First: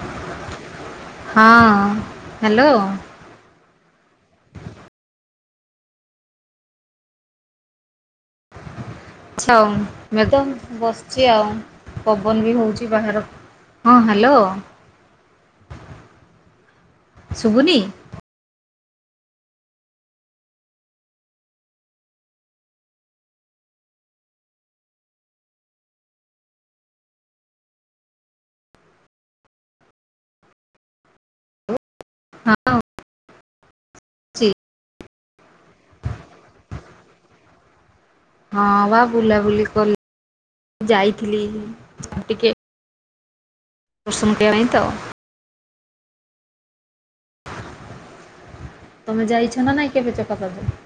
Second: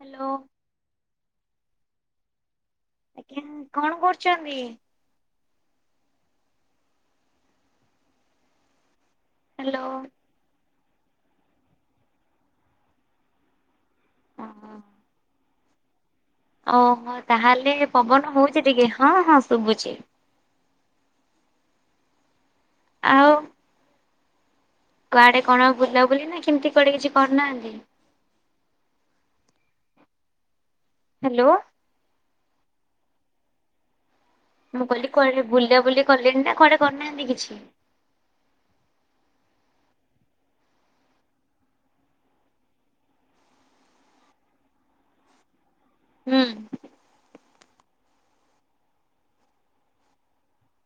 Hello. ହଁ hello. ଆଚ୍ଛା ଆ କଣ କରୁଛନ୍ତି? ହ୍ୟାଲୋ [unintelligible] ବସିଛି ଆଉ ପବନ, ବି ହେଉଛି ବାହାରକୁ ହଁ ହ୍ୟାଲୋ। ଓହୋ ତାହେଲେ ଶୁଭୁନି ପବନ ହଉଛି। ଟିକେ ଟିକେ ହଁ ହଁ ଶୁଭୁଛି। ଆଉ କୁଆଡେ କଣ ବୁଲ ବୁଲି ନା କେମିତି କୁଆଡେ କିଛି କରିନାହାନ୍ତି। ହ୍ୟାଲୋ। ହେଲୋ। ମୁଁ କଲିକ କୁଆଡେ ବୁଲା ବୁଲି କଲେଣି ନା କୁଆଡେ କରିନାହାନ୍ତି କିଛି। ହଁ ବା ବୁଲାବୁଲି କଲେ ଯାଇଥିଲି ଟିକେ ଦର୍ଶନ କରିବା ପାଇଁ ତ। ହୁଁ। ତମେ ଯାଇଛ ନା ନାଇଁ କେବେ ଚକା ପାଖକୁ।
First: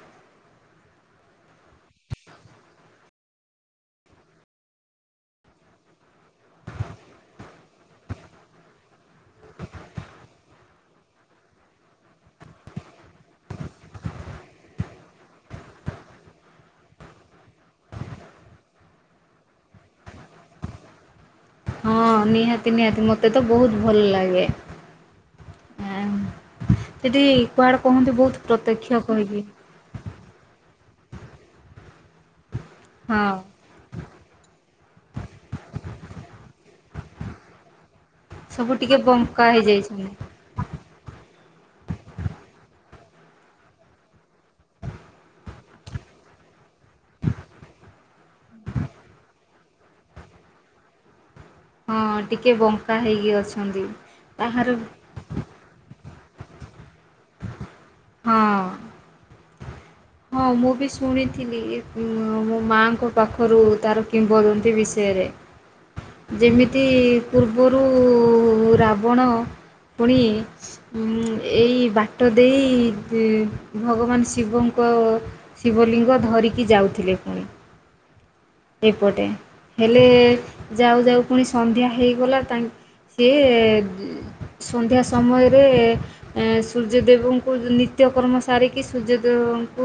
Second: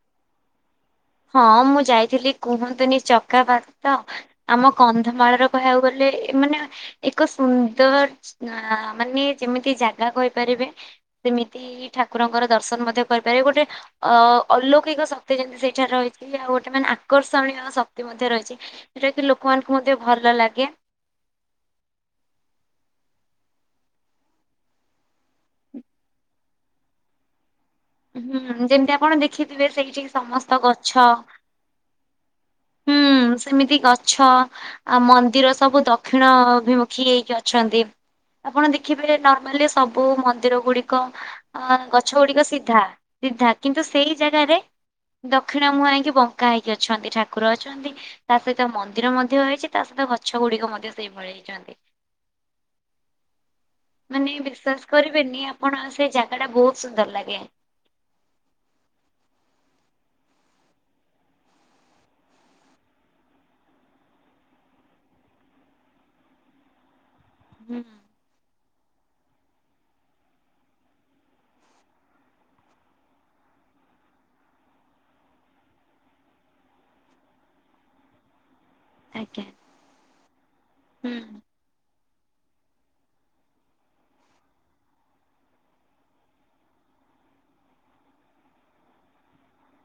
ହଁ ମୁଁ ଯାଇଥିଲି କୁହନ୍ତୁନି, ଚକାପାତ ଆମ କନ୍ଧମାଳର କହିବାକୁ ଗଲେ ଏମାନେ ଏକ ସୁ ତ ଅ ମାନେ ଯେମିତି ଜାଗା କହିପାରିବେ। ସେମିତି ଠାକୁରଙ୍କର ଦର୍ଶନ ମଧ୍ୟ କହିପାରିବେ। ଗୋଟେ ଅ ଅଲୌକିକ ଶକ୍ତି ଯେମିତି ସେଇ [unintelligible] ରହିଛି। ଆଉ ଗୋଟେ ମାନେ ଆକର୍ଷଣୀୟ ଶକ୍ତି ମଧ୍ୟ ରହିଛି। ଯୋଉଟା କି ଲୋକମାନଙ୍କୁ ମଧ୍ୟ ଭଲ ଲାଗେ। ହଁ ନିହାତି ନିହାତି ମତେ ତ ବହୁତ ଭଲ ଲାଗେ। ଆ ସେଠି କୁଆଡେ କହନ୍ତି ବହୁତ ହୁଁ ପ୍ରତ୍ୟକ୍ଷ ଯେମିତି ଆପଣ କହିକି ଦେଖିଥିବେ ସେଇଠିକି ସମସ୍ତ ଗ ଛଅ। ହଁ ହୁଁ ସେମିତି ଗଛ, ଆ ମନ୍ଦିର ସବୁ ଦକ୍ଷିଣ ଅଭିମୁଖୀ ହେଇକି ଅଛନ୍ତି ସବୁ ଆପଣ ଟିକେ ଦେଖିବେ ବଙ୍କା ନର୍ମାଲି ହେଇଯାଇଛନ୍ତି ସବୁ ମନ୍ଦିର ଗୁଡିକ ଗଛ ଗୁଡିକ ସି ସିଧା, ସିଧା, କିନ୍ତୁ ସେଇ ଜାଗାରେ ଦକ୍ଷିଣ ମୁହାଁ ହେଇକି ବଙ୍କା ହେଇକି ଅଛନ୍ତି, ଠାକୁର ଅଛନ୍ତି, ତା ସହିତ ମନ୍ଦିର ମଧ୍ୟ ହେଇଛି, ତା ସହିତ ଗଛ ଗୁଡିକ ମଧ୍ୟ ସେଇଭଳି। ହେଇଛନ୍ତି। ହଁ ଟିକେ ବଙ୍କା ହେଇକି ଅଛନ୍ତି। ମାନେ ତାହାର ସେଇଟା ବହୁତ ସୁନ୍ଦର ଲାଗେ। ହଁ। ହଁ ମୁଁ ବି ଶୁଣିଥିଲି ମୋ ମାଙ୍କ ପାଖରୁ ତାର କିମ୍ବଦନ୍ତୀ ବିଷୟରେ। ଯେମିତି ହୁଁ ପୂର୍ବରୁ ରାବଣ ପୁଣି ଉଁ ଏଇ ବାଟ ଦେଇ ଭଗବାନ ଶିବଙ୍କୁ ଶିବ ଶିବଲିଙ୍ଗ ଧରିକି ଯାଉଥିଲେ ପୁ ଏପଟେ ଆଜ୍ଞା ହେଲେ ଯାଉ ହୁଁ ଯାଉ ପୁଣି ସନ୍ଧ୍ୟା ହେଇ ଗଲା ସି ସନ୍ଧ୍ୟା ସମୟରେ ସୂର୍ଯ୍ୟଦେବଙ୍କୁ ନିତ୍ୟକର୍ମ ସାରିକି ସୂର୍ଯ୍ୟଦେବଙ୍କୁ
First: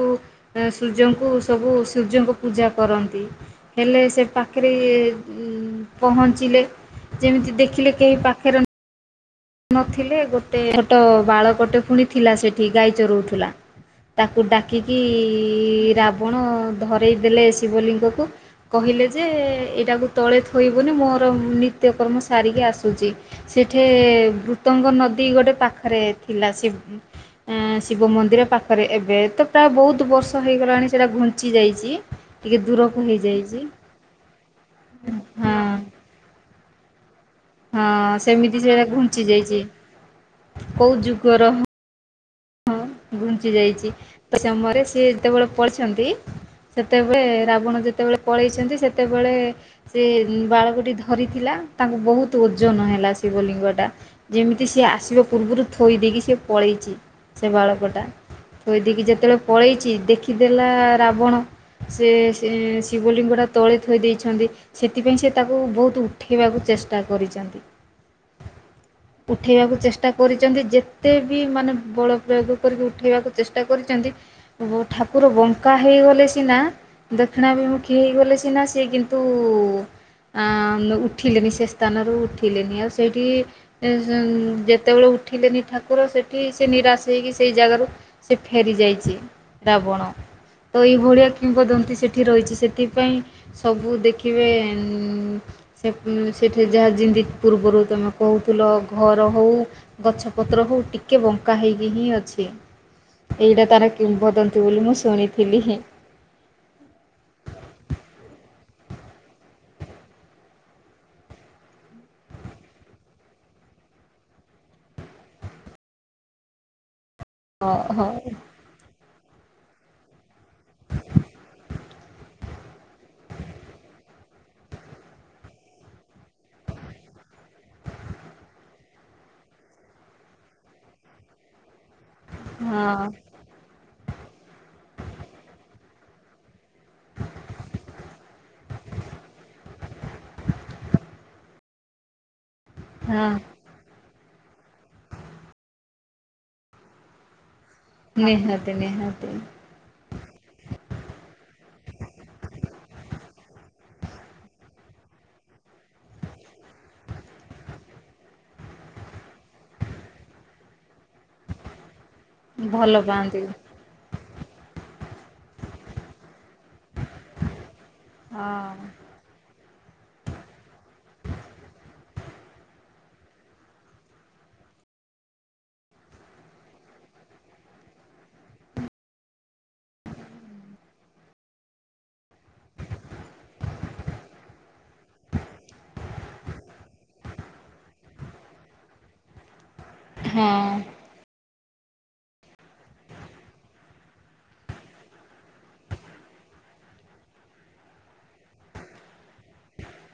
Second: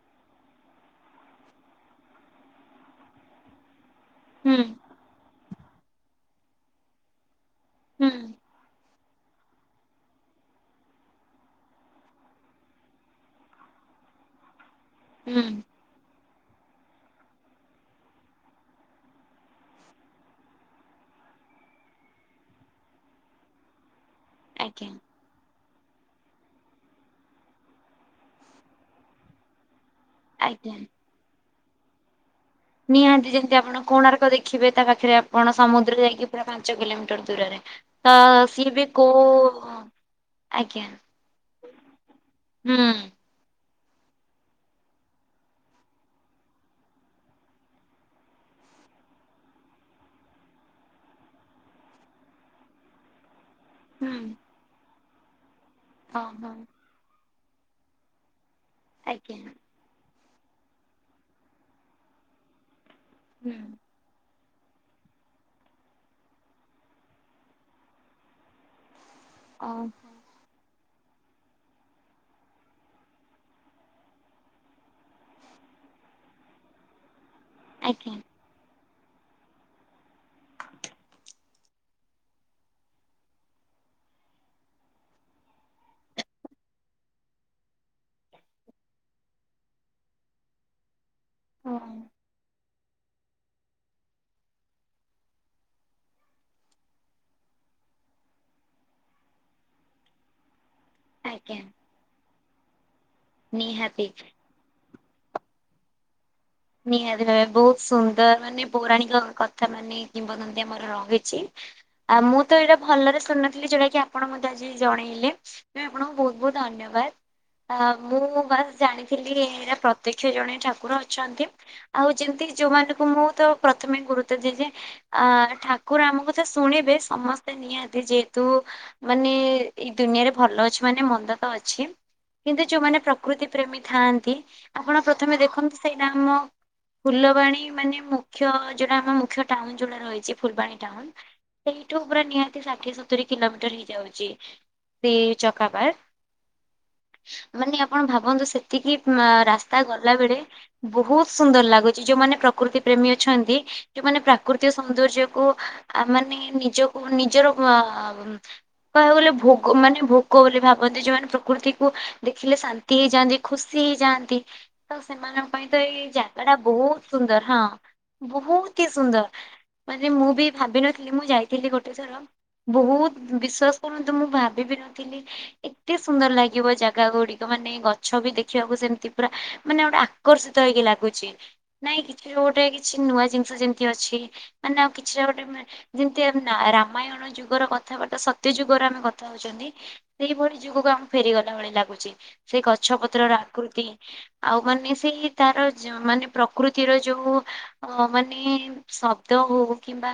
ସୂର୍ଯ୍ୟଙ୍କୁ ସବୁ ସୂର୍ଯ୍ୟଙ୍କୁ ପୂଜା କରନ୍ତି, ହେଲେ ସେ ହୁଁ ପାଖରେ ଏ ପହଞ୍ଚିଲେ ଯେମିତି ଦେଖ ଦେଖିଲେ ହୁଁ କେହି ପାଖରେ ନଥିଲେ ଗୋଟେ ଛୋଟ ବାଳ ଗଟେ ପୁଣିଥିଲା ସେଠି ଗାଈ ଚରଉଥିଲା ତାକୁ ଡାକି କି କି ହୁଁ ରା ଆପଣ ଧରାଇ ଦେେଲେ ଶିବଲିଙ୍ଗକୁ କହିଲେ ଯେ ଏଇଟାକୁ ତଳେ ଥୋଇବନି ମୋର ନିତ୍ୟକର୍ମ ସାରିକି ଆସୁଛି ସେଠେ ଆଜ୍ଞା ମୃତଙ୍ଗ ନଦୀ ଗୋଟେ ପାଖ ପାଖରେ ଥିଲା ଶିବ ମନ୍ଦିର ପାଖରେ ଏବେ ତ ପ୍ରାୟ ବହୁତ ବତ ବର୍ଷ ଆଜ୍ଞା। ହେଇଗଲାଣି ସେଟା ପଞ୍ଚି ଯାଇଛି ଟିକେ ଦୂରକୁ ନିହାତି ଯେମିତି ହେଇଯାଇଛି ଆପଣ କୋଣାର୍କ ଦେଖିବେ ତା ପାଖରେ ହଁ ଆପଣ ସମୁଦ୍ର ଯାଇକି ପୁରା ଚଗଲା ହଁ ସେମିତି ସେଟା ଘୁଞ୍ଚି କୋଉ ଯାଇଛି ଆଜ୍ଞା କୋଉ ଯୁଗର ହୁଁ ଘୁଞ୍ଚି ଯାଇଛି। ସମୟରେ ସେି ଯେତେବେଳେ ପଢିଛନ୍ତି ସେତେବେଳେ ରାବଣ ଯେତେବେଳେ ପଳେଇଛନ୍ତି ସେତେବେଳେ ସେ ବାଳକୋଟି ଧରିଥିଲା ତାଙ୍କୁ ବହୁତ ଓଜନ ହେଲା ଶିବଲିଙ୍ଗ। ହୁଁ। ଯେମିତି ସିଏ ଆସିବ ପୂର୍ବରୁ ଥୋଇ ଦେଇଖି ସେ ଓହୋ ପଳେଇଛି। ସେ ବାଳକଟା କହିଦକି ଆଜ୍ଞା ଯେତେବେଳେ ପଳେଇଛି ଦେଖି କି ଦେଲା ରାବଣ ସେ ସେ ଶିବଲିଙ୍ଗଟା ହୁଁ ତଳେ ଥୋଇ ଦେଇଛନ୍ତି। ସେଥିପାଇଁ ସେ ତାକୁ ବହୁତ ଉଠେଇବାକୁ ଚେଷ୍ଟା କରିଛନ୍ତି। ଓ ଉଠେଇବାକୁ ଚେଷ୍ଟା କରିଛନ୍ତି ଯେ ଏତେ ବି ମାନେ ବଡ଼ ପ୍ରୟୋଗ କରିକି ଉଠେଇବାକୁ ଚେଷ୍ଟା କରିଛନ୍ତି ଠାକୁର ବଙ୍କା ହେଇଗଲେ ସିନା ଦକ୍ଷିଣା ବିମୁଖୀ ଆଜ୍ଞା ହେଇଗଲେ ସି ନା ସିଏ କିନ୍ତୁ କିନ୍ତୁ ଉଠିଲେନି ସେ ସ୍ଥାନରୁ ଉଠିଲେନି ଆଉ ସେଇଠି ଯେତେବେଳେ ଉଠିଲେନି ଠାକୁର ସେଠି ସେ ନିରାଶ କି ସେଇ ଜାଗାରୁ ସେ ଫେରି ଯାଇଛି ରାବଣ ତ ଏଇଭଳିଆ ଓ କିମ୍ବଦନ୍ତୀ ସେଠି ରହିଛି ସେଠି। ସେଥିପାଇଁ ସବୁ ଦେଖିବେ ଇ ଇ ସେଠି ଯାହା ଯେମିତି ପୂର୍ବରୁ ତୁମେ କହୁଥିଲ ଘର ହେଉ ଗଛପତ୍ର ହଉ ଟିକେ ବଙ୍କା ଆଜ୍ଞା। ହୋଇ ଅଛି।। ଏଇଟା ତାର ନିହାତି କିମ୍ୱଦନ୍ତି ବୋଲି ମୁଁ ଶୁଣି ଥିଲି ହିଁ ନିହାତି ଭାବେ ବହୁତ ସୁନ୍ଦର ମାନେ ପୌରାଣିକ କଥା ମାନେ କିମ୍ବଦନ୍ତୀ ଆମର ରହିଛି। ଆ ମୁଁ ତ ଏଇଟା ଭଲରେ ଶୁନଥିଲି ଯଉଟା କି ଆପଣ ମତେ ଆଜି ଜଣେଇଲେ ତ ଆପଣଙ୍କୁ ବହୁତ ବହୁତ ଧନ୍ୟବାଦ।। ହଁ ଆ ହଉ ମୁଁ ବାସ ଜାଣିଥିଲି ଏରା ପ୍ରତିକି ସେ ଜଣେ ଠାକୁର ଅଛନ୍ତି। ଆଉ ଯେମତି ଯୋଉଁମାନଙ୍କୁ ମୁଁ ତ ପ୍ରଥମେ ଗୁରୁତ୍ୱ ଦିଏ ଯେ ଆ ଠାକୁର ଆମକୁ ତ ଶୁଣିବେ ସମସ୍ତେ ନିହାତି ଯେହେତୁ ମାନେ ଏଇ ଦୁନିଆରେ ଭଲ ଅଛି ମାନେ ମନ୍ଦ ତ ଅଛି।। କିନ୍ତୁ ଯୋଉମାନେ ହଁ ପ୍ରକୃତି ପ୍ରେମୀ ଥାଆନ୍ତି କି ଆପଣ ପ୍ରଥମେ ଦେଖନ୍ତୁ ସେଇଟା ଆମ ଫୁଲବାଣୀ ମାନେ ମୁଖ୍ୟ ଯୋଉଟା ଆମ ମୁଖ୍ୟ ଟାଉନ ଜିଲ୍ଲାରେ ରହିଛି। ଛି ଫଲବାଣୀ ଟାଉନ ସେଇଠୁ ପୁରା ନିହାତି ଷାଠିଏ ସତୁରୀ ହଁ କିଲୋମିଟର ହେଇଯାଉଛି। ସେ ଚକାବାର ମାନେ ଆପଣ ଭାବନ୍ତୁ ନିହାତି ସେତିକି ନିହାତି ରାସ୍ତା ଗଲାବେଳେ ବହୁତ ଲାଗୁଛି ଯୋଉମାନେ ପ୍ରକୃତି ପ୍ରେମୀ ଅଛନ୍ତି ଯୋଉମାନେ ପ୍ରାକୃତିକ ସୌନ୍ଦର୍ଯ୍ୟ କୁ ଆ ମାନେ ନିଜକୁ ନିଜର ଅ କହିବାକୁ ଗଲେ ଭୋଗ ମାନେ ଭୋଗ ବୋଲି ଭାବନ୍ତି ଯୋଉମାନେ ପ୍ରକୃତିକୁ ଦେଖିଲେ ଶାନ୍ତି ଭଲ ହେଇଯାଆନ୍ତି ପାଆନ୍ତି ଖୁସି ହେଇଯାଆନ୍ତି। ତ ସେମାନଙ୍କ ପାଇଁ ତ ଏଇ ଜାଗା ଟା ବହୁତ ସୁନ୍ଦର ହଁ ବହୁତୁ ହି ସୁନ୍ଦର ମାନେ ମୁଁ ବି ଭାବିନଥିଲି ମୁଁ ଯାଇଥିଲି ଗୋଟେ ଥର ବହୁତ ବିଶ୍ଵାସ କରନ୍ତୁ ମୁଁ ଭାବି ବି ନଥିଲି ଏତେ ସୁନ୍ଦର ଲାଗିବ ଜାଗା ଗୁଡିକ ମାନେ ଗଛ ବି ଦେଖିବାକୁ ସେମିତି ପୁରା ମାନେ ଗୋଟେ ଆକର୍ଷିତ ହେଇକି ଲାଗ ହୋଉଛି ନାଇଁ କିଛି ଗୋଟେ କିଛି ନୂଆ ଜିନିଷ ଯେମିତି ଅଛି ମାନେ ଆଉ କିଛିଟା ଗୋଟେ ଯେମିତି ରାମାୟଣ ଯୁଗର କଥାବାର୍ତ୍ତା ସତ୍ୟ ଯୁଗର ଆମେ କଥା ହଉଛନ୍ତି ହଁ ସେଇଭଳି ଯୁଗକୁ ଆମକୁ ଫେରିଗଲା ଭଳି ଲାଗ ସେ ଗଛ ପତ୍ରର ଆକୃତି ଆଉ ମାନେ ସେଇ ତାର ଯଉ ମାନେ ପ୍ରକୃତିର ଯୋଉ ମାନେ ଶବ୍ଦ ହଉ କିମ୍ବା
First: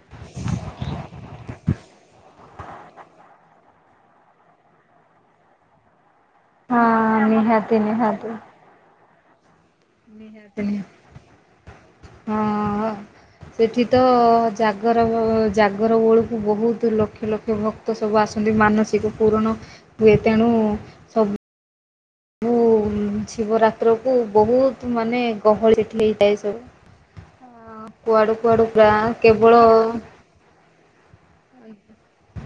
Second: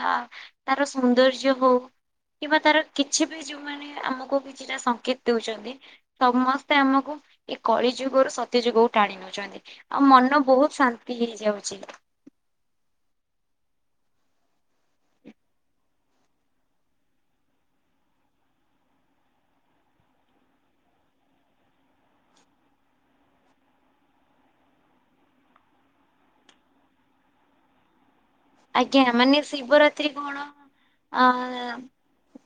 ତାର ସୌନ୍ଦର୍ଯ୍ୟ ହଉ କିମ୍ବା ତାର କିଛି ବି ଯୋଉମାନେ ଆମକୁ କିଛିଟା ସଙ୍କେତ ଦେଉଛନ୍ତି ସମସ୍ତେ ଟା ଆମକୁ ହଁ ଏଇ ନିହାତି କଳି ଯୁଗରୁ ନିହାତି ସତ୍ୟ ଯୁଗକୁ ଟାଣିନୋ ଛନ୍ତି ଆଉ ମନ ନିହାତି ବହୁତ ନିହାତି ଶାନ୍ତି ହେଇଯାଉଛି। ଶୀତ ଜାଗର ଜାଗର ବଳକୁ ବହୁତ ଲକ୍ଷ ଲକ୍ଷ ଭକ୍ତ ସବୁ ଆସନ୍ତି ମାନସିକ ପୂରଣ ହୁଏ ତେଣୁ ସବୁ ଶିବରାତ୍ରକୁ ବହୁତ ମାନେ ଗହଳି ସେଠି ହେଇଥାଏ ସବୁ ହଁ ଆଜ୍ଞା ମାନେ ଶିବରାତ୍ରୀ କଣ ଅ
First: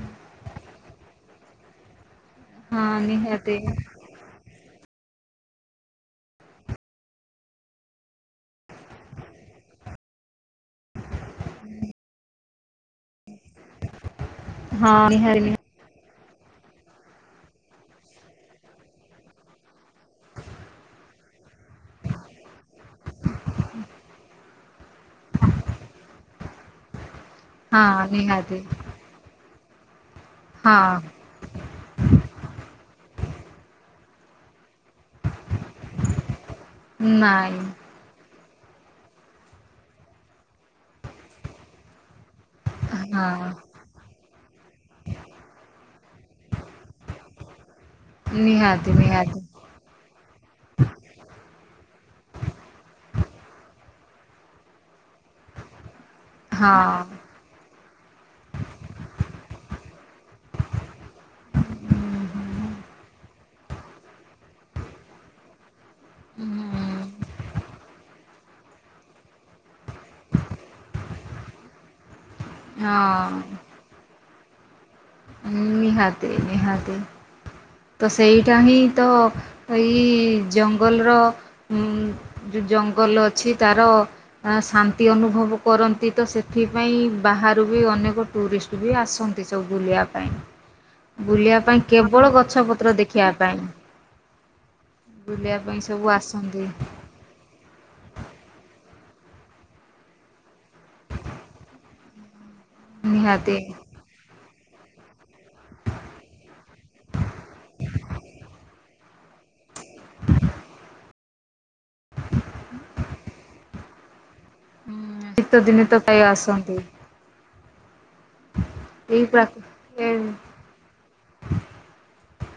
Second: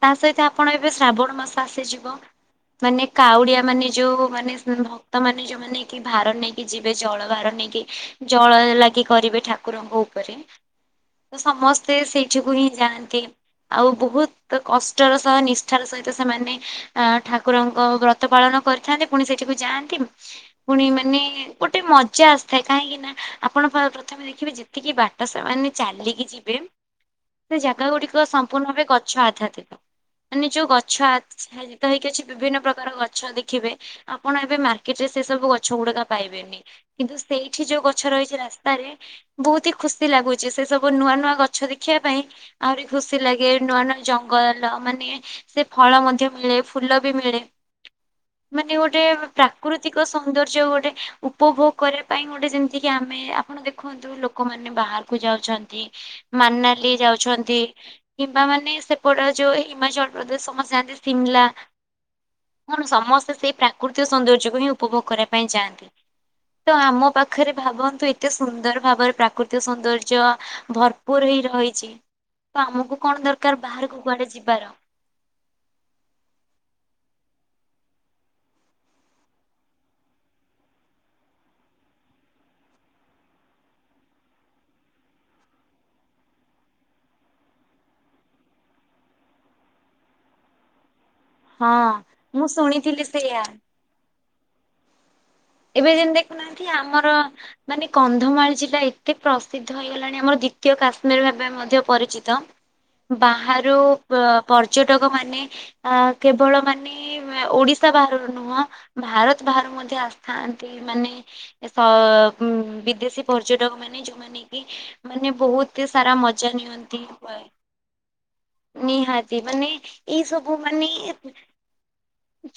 ତାସହିତ ଆପଣ ଏବେ ଶ୍ରାବଣ ମାସ ଆସିଯିବ। ହଁ ମାନେ ନିହାତି କାଉଡିଆ ମାନେ ଯୋଉ ମାନେ ତ ମାନେ ଯୋଉମାନେ କି ଭାର ନେଇକି ଯିବେ ଜଳ ଭାର ନେଇକି ଜଳ ଲାଗି କରିବେ ଠାକୁରଙ୍କ ଉପରେ ତ ସମସ୍ତେ ସେଇଠିକୁ ହିଁ ଯାଆନ୍ତି ଆଉ ବହୁତ ତ ହଁ କଷ୍ଟର ସହ ନିହାତି ନିଷ୍ଠାର ସହିତ ତ ସେମାନେ ଅ ଠାକୁରଙ୍କ ବ୍ରତ ପାଳନ କରିଥାନ୍ତି ପୁଣି ସେଠିକୁ ଯାଆନ୍ତି ପୁଣି ମାନେ ଗୋଟେ ମଜା ଆସିଥାଏ କାହିଁକି ନା ଆପଣ ପ୍ରଥମେ ଦେଖିବେ ଯେତିକି ବାଟ ସେମାନେ ଚାଲିକି ଯିବେ ସେ ଜାଗା ନିହାତି ହଁ ଗୁଡ଼ିକ ନିହାତି ସମ୍ପୂର୍ଣ୍ଣ ଭାବେ ଗଛ ଆଚ୍ଛାଦିତ। ମାନେ ଯୋଉ ଗଛ ହଁ ଆଚ୍ଛାଦିତ ହେଇକି ଅଛି ବିଭିନ୍ନ ପ୍ରକାର ଗଛ ଗଛ ଦେଖିବେ ଆପଣ ଏବେ ମାର୍କେଟ ରେ ସେ ସବୁ ଗଛ ଗୁଡିକ ପାଇବେନି। କିନ୍ତୁ ନାଇଁ ସେଇଠି ଯୋଉ ଗଛ ରହିଛି ରାସ୍ତା ଟାରେ ବହୁତ ହି ଖୁସି ଲାଗୁଛି ସେ ସବୁ ନୂଆ ନୂଆ ଗଛ ଦେଖିବା ପାଇଁ ଆହୁରି ଖୁସି ଲାଗେ ହଁ ନୂଆ ନୂଆ ଜଙ୍ଗଲ ମାନେ ସେ ଫଳ ମଧ୍ୟ ମିଳେ ଫୁଲ ବି ମିଳେ ମାନେ ନିହାତି ଗୋଟେ ନିହାତି ପ୍ରାକୃତିକ ସୌନ୍ଦର୍ଯ୍ୟ ଗୋଟେ ଉପଭୋଗ କରିବା ପାଇଁ ଗୋଟେ ଯେମିତିକି ଆମେ ଆପଣ ଦେଖନ୍ତୁ ଲୋକମାନେ ମାନେ ବାହାରକୁ ଯାଉଛନ୍ତି। ମନାଲି ହଁ ଯାଉଛନ୍ତି କିମ୍ବା ମାନେ ସେପଟେ ଯୋଉ ହିମାଚଳ ପ୍ରଦେଶ ସମସ୍ତେ ଯାଆନ୍ତି ସିମ୍ଲା କଣ ସମସ୍ତେ ସେଇ ପ୍ରାକୃତିକ ସୌନ୍ଦର୍ଯ୍ୟକୁ ହିଁ ଉପଭୋଗ କରିବା ପାଇଁ ଯାଆନ୍ତି। ତ ଆମ ପାଖରେ ଭାବନ୍ତୁ ଏ ସୁନ୍ଦର ଭାବରେ ପ୍ରାକୃ ଟେ ସୌନ୍ଦର୍ଯ୍ୟ ଭରପୁର ହେଇ ରହିଛି। ତ ଆମକୁ କଣ ହଁ ଦରକାର ବାହାରକୁ କୁଆଡେ ଯିବା। ବାର ନିହାତି ନିହାତି। ତ ସେଇଟା ହିଁ ତ ଏଇ ଜଙ୍ଗଲର ଯୋଉ ଜଙ୍ଗଲ ଅଛି ତାର ଶାନ୍ତି ଅନୁଭବ କରନ୍ତି ତ ସେଥିପାଇଁ ବାହାରୁ ବି ଅନେକ ଟୁରିଷ୍ଟ ବି ଆସନ୍ତି ସବୁ ବୁଲିବା ପାଇଁ। ବୁଲିବା ହଁ ପାଇଁ କେବଳ ମୁଁ କଥା ଗଛ ପତ୍ର ଶୁଣିଥିଲି ଦେଖିବା ସେଇଆ ପାଇଁ ବୁଲିବା ପାଇଁ ଏବେ ସବୁ ଯେମିତି ଆସନ୍ତି। ଦେଖୁନାହାନ୍ତି ଆମର ମାନେ କନ୍ଧମାଳ ଜିଲ୍ଲା ଏତେ ପ୍ରସିଦ୍ଧ ହେଇଗଲାଣି ଆମର ଦ୍ଵିତୀୟ କାଶ୍ମୀର ଭାବେ ମଧ୍ୟ ପରିଚିତ। ନିହାତି ବାହାରୁ ବ ପର୍ଯ୍ୟଟକ ମାନେ ଅ କେବଳ ମାନେ ଓଡିଶା ବାହାରୁ ନୁହଁ ଭାରତ ବାହାରୁ ମଧ୍ୟ ଆସି ଥାଆନ୍ତି ମାନେ ସ ବିଦେଶୀ ପର୍ଯ୍ୟଟକ ମାନେ ଯୋଉମାନେ ମାନେ ଶୀତ ଦିନେ ବହୁତ ତ ସାରା ପ୍ରାୟ ମଜା ଆସନ୍ତି ନିଅନ୍ତି କ ଏଇ ନିହାତି ପ୍ରାକ ମାନେ ଏ ଏଇ ସବୁ ମାନେ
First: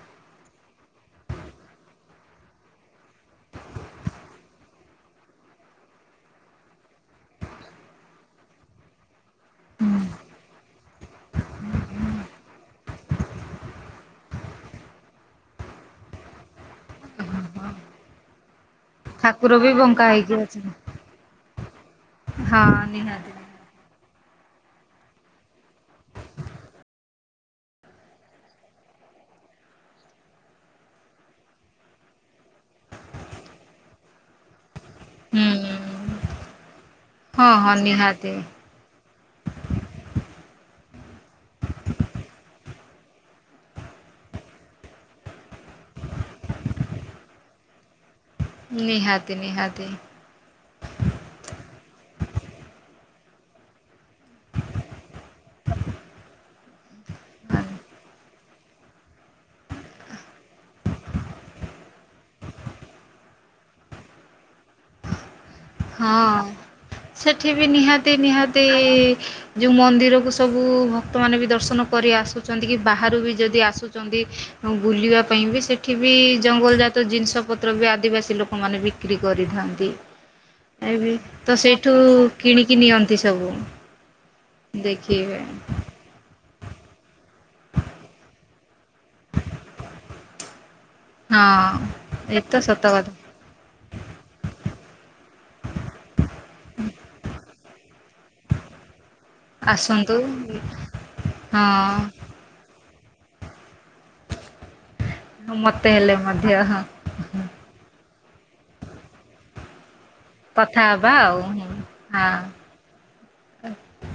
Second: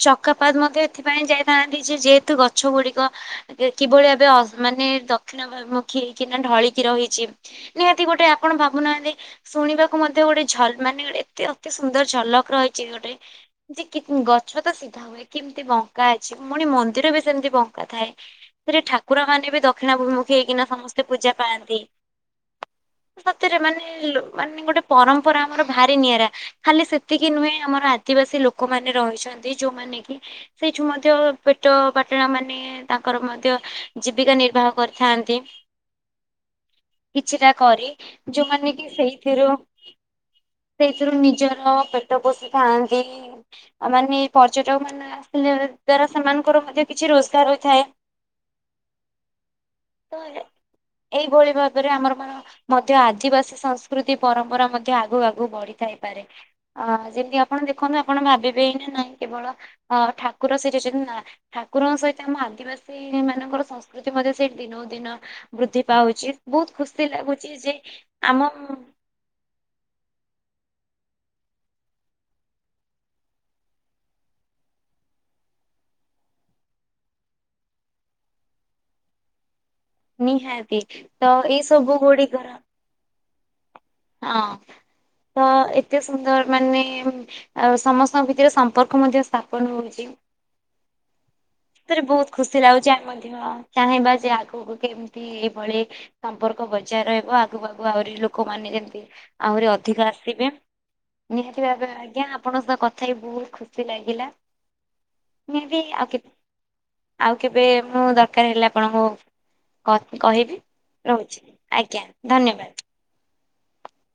ଚକାପାତ ମଧ୍ୟ ଏଥିପାଇଁ ଯାଇଥାନ୍ତି ଯେ ଯେହେତୁ ଗଛ ଗଛ ଗୁଡ଼ିକ କିଭଳି ଭାବେ ମାନେ ଦକ୍ଷିଣମୁଖୀ ହେଇକିନା ଢଳିକି ରହିଛି ନିହାତି ଗୋଟେ ଆପଣ ଭାବୁନାହାଁନ୍ତି ଶୁଣିବାକୁ ମଧ୍ୟ ଗୋଟେ ଝଲ ମାନେ ଏତେ ଅତି ସୁନ୍ଦର ଝଲକ୍ ରହିଛି ଗୋଟେ ଯେ ଗଛ ତ ସିଧା ହୁଏ କେମତି ବଙ୍କା ଅଛି ପୁଣି ମନ୍ଦିର ଭିତ ଯେମିତି ବଙ୍କା ଥାଏ ସେଠାରେ ଠାକୁର ମାନେ ବି ବଙ୍କା ହେଇକି ଦକ୍ଷିଣାଭିମୁଖି ଅଛନ୍ତି ହେଇକିନା ସମସ୍ତେ ପୂଜା ପାଆନ୍ତି। ହଁ ନିହାତି ସତରେ ମାନେ ଲୁ ମାନେ ଗୋଟେ ପରମ୍ପରା ଆମର ଭାରି ନିଆରା। ଖାଲି ସେତିକି ନୁହେଁ ଆମର ଆଦିବାସୀ ଲୋକମାନେ ରହିଛନ୍ତି। ଯୋଉମାନେ କି ସେଇଠୁ ମଧ୍ୟ ପେଟ ପାଟ ପାଟଣା ମାନେ ତାଙ୍କର ମଧ୍ୟ ଜୀବିକା ନିର୍ବାହ କରି ଥାନ୍ତି। [inaudible] ହୁଁ। କିଛିଟା ହଁ ହଁ କରି ନିହାତି ଯୋଉମାନେ କି ସେଇଥିରୁ [inaudible] ସେଇଥିରୁ ନିଜର ପେଟ ପୋଷିଥାନ୍ତି। ମାନେ ପର୍ଯ୍ୟଟକ ମାନେ ଆସିଲା ଦ୍ଵାରା ସେମାନଙ୍କର ମଧ୍ୟ କିଛି ରୋଜଗାର ହୋଇଥାଏ। ନିହାତି ନିହାତି। ତ [inaudible] ଏଇଭଳି ଭାବରେ ଆମର ମଧ୍ୟ ଆଦିବାସୀ ସଂସ୍କୃତି ପରମ୍ପରା ମଧ୍ୟ ଆଗୁ ଆଗକୁ ବଢ଼ିଥାଇପାରେ। ଅ ଯେମିତି ଆପଣ ଦେଖନ୍ତୁ ଆପଣ ଭାବିବେ ହିଁ ନା ନାଇଁ କେବଳ ଅ ଠାକୁର ସେଇଠି ଅଛନ୍ତି। ନା ଠାକୁରଙ୍କ ସହିତ ଆମ ଆଦିବାସୀ ମାନଙ୍କର ସଂସ୍କୃତି ମଧ୍ୟ ସେଇଠି ଦିନକୁ ଦିନ ବୃଦ୍ଧି ପାଉଛି ହଁ ବହୁତ ଖୁସି [inaudible] ଲାଗୁଛି ସେଠି ବି ଯେ ନିହାତି ଆମ ନିହାତି ଯୋଉ ମନ୍ଦିରକୁ ସବୁ ସବୁ ଭକ୍ତମାନେ ବି ଦର୍ଶନ କରି ଆସୁଚନ୍ତି। କି ବାହାରୁ ବି ଯଦି ଆସୁଚନ୍ତି। ବୁଲିବା ପାଇଁ ବି ସେଠି ବି ଜଙ୍ଗଲଜାତ ଜିନିଷପତ୍ର ବି ଆଦିବାସୀ ଲୋକମାନେ ବିକ୍ରି କରିଥାନ୍ତି। ନିହା ଏ ତ ସେଇଠୁ କିଣିକି ନିଅ ନିଅନ୍ତି ସବୁ। ହଁ ଦେଖିବେ। ତ ଏତେ ସୁନ୍ଦର ମାନେ ସମସ୍ତଙ୍କ ଭିତରେ ସମ୍ପର୍କ ମଧ୍ୟ ସ୍ଥାପନ ହଉଚି। ହଁ [inaudible] ଏଥିରେ ବହୁତ ଏତ ଖୁସି ସତ ଲାଗୁଛି ଆମେ କଥା ମଧ୍ୟ ଚାହିଁବା। ଯେ ଆଗକୁ କେମିତି ଏଇଭଳି ସମ୍ପର୍କ ବଜାୟ ରହିବ। କୁ ଆହୁରି ଲୋକମାନେ ଯେମ ମିତି ଆହୁରି ଅଧିକ ଆସନ୍ତୁ ଆସିବେ। ନିହାତି ଭାବେ ହଁ। ଆଜ୍ଞା ଆପଣଙ୍କ କଥା ତଥାପି ବହୁତ ଖୁସି ଲାଗିଲା। ମୁଁ ମତେ ହେଲେ ଆଉ ମଧ୍ୟ ହଁ [inaudible] ଆଉ କେବେ ମୁଁ ଦର ଦରକାର ହେଲେ ଆପଣଙ୍କୁ କହିବି କଥା ହବା ରହୁଛି ଆଉ ଆଜ୍ଞା ଧନ୍ୟବାଦ। ହଁ।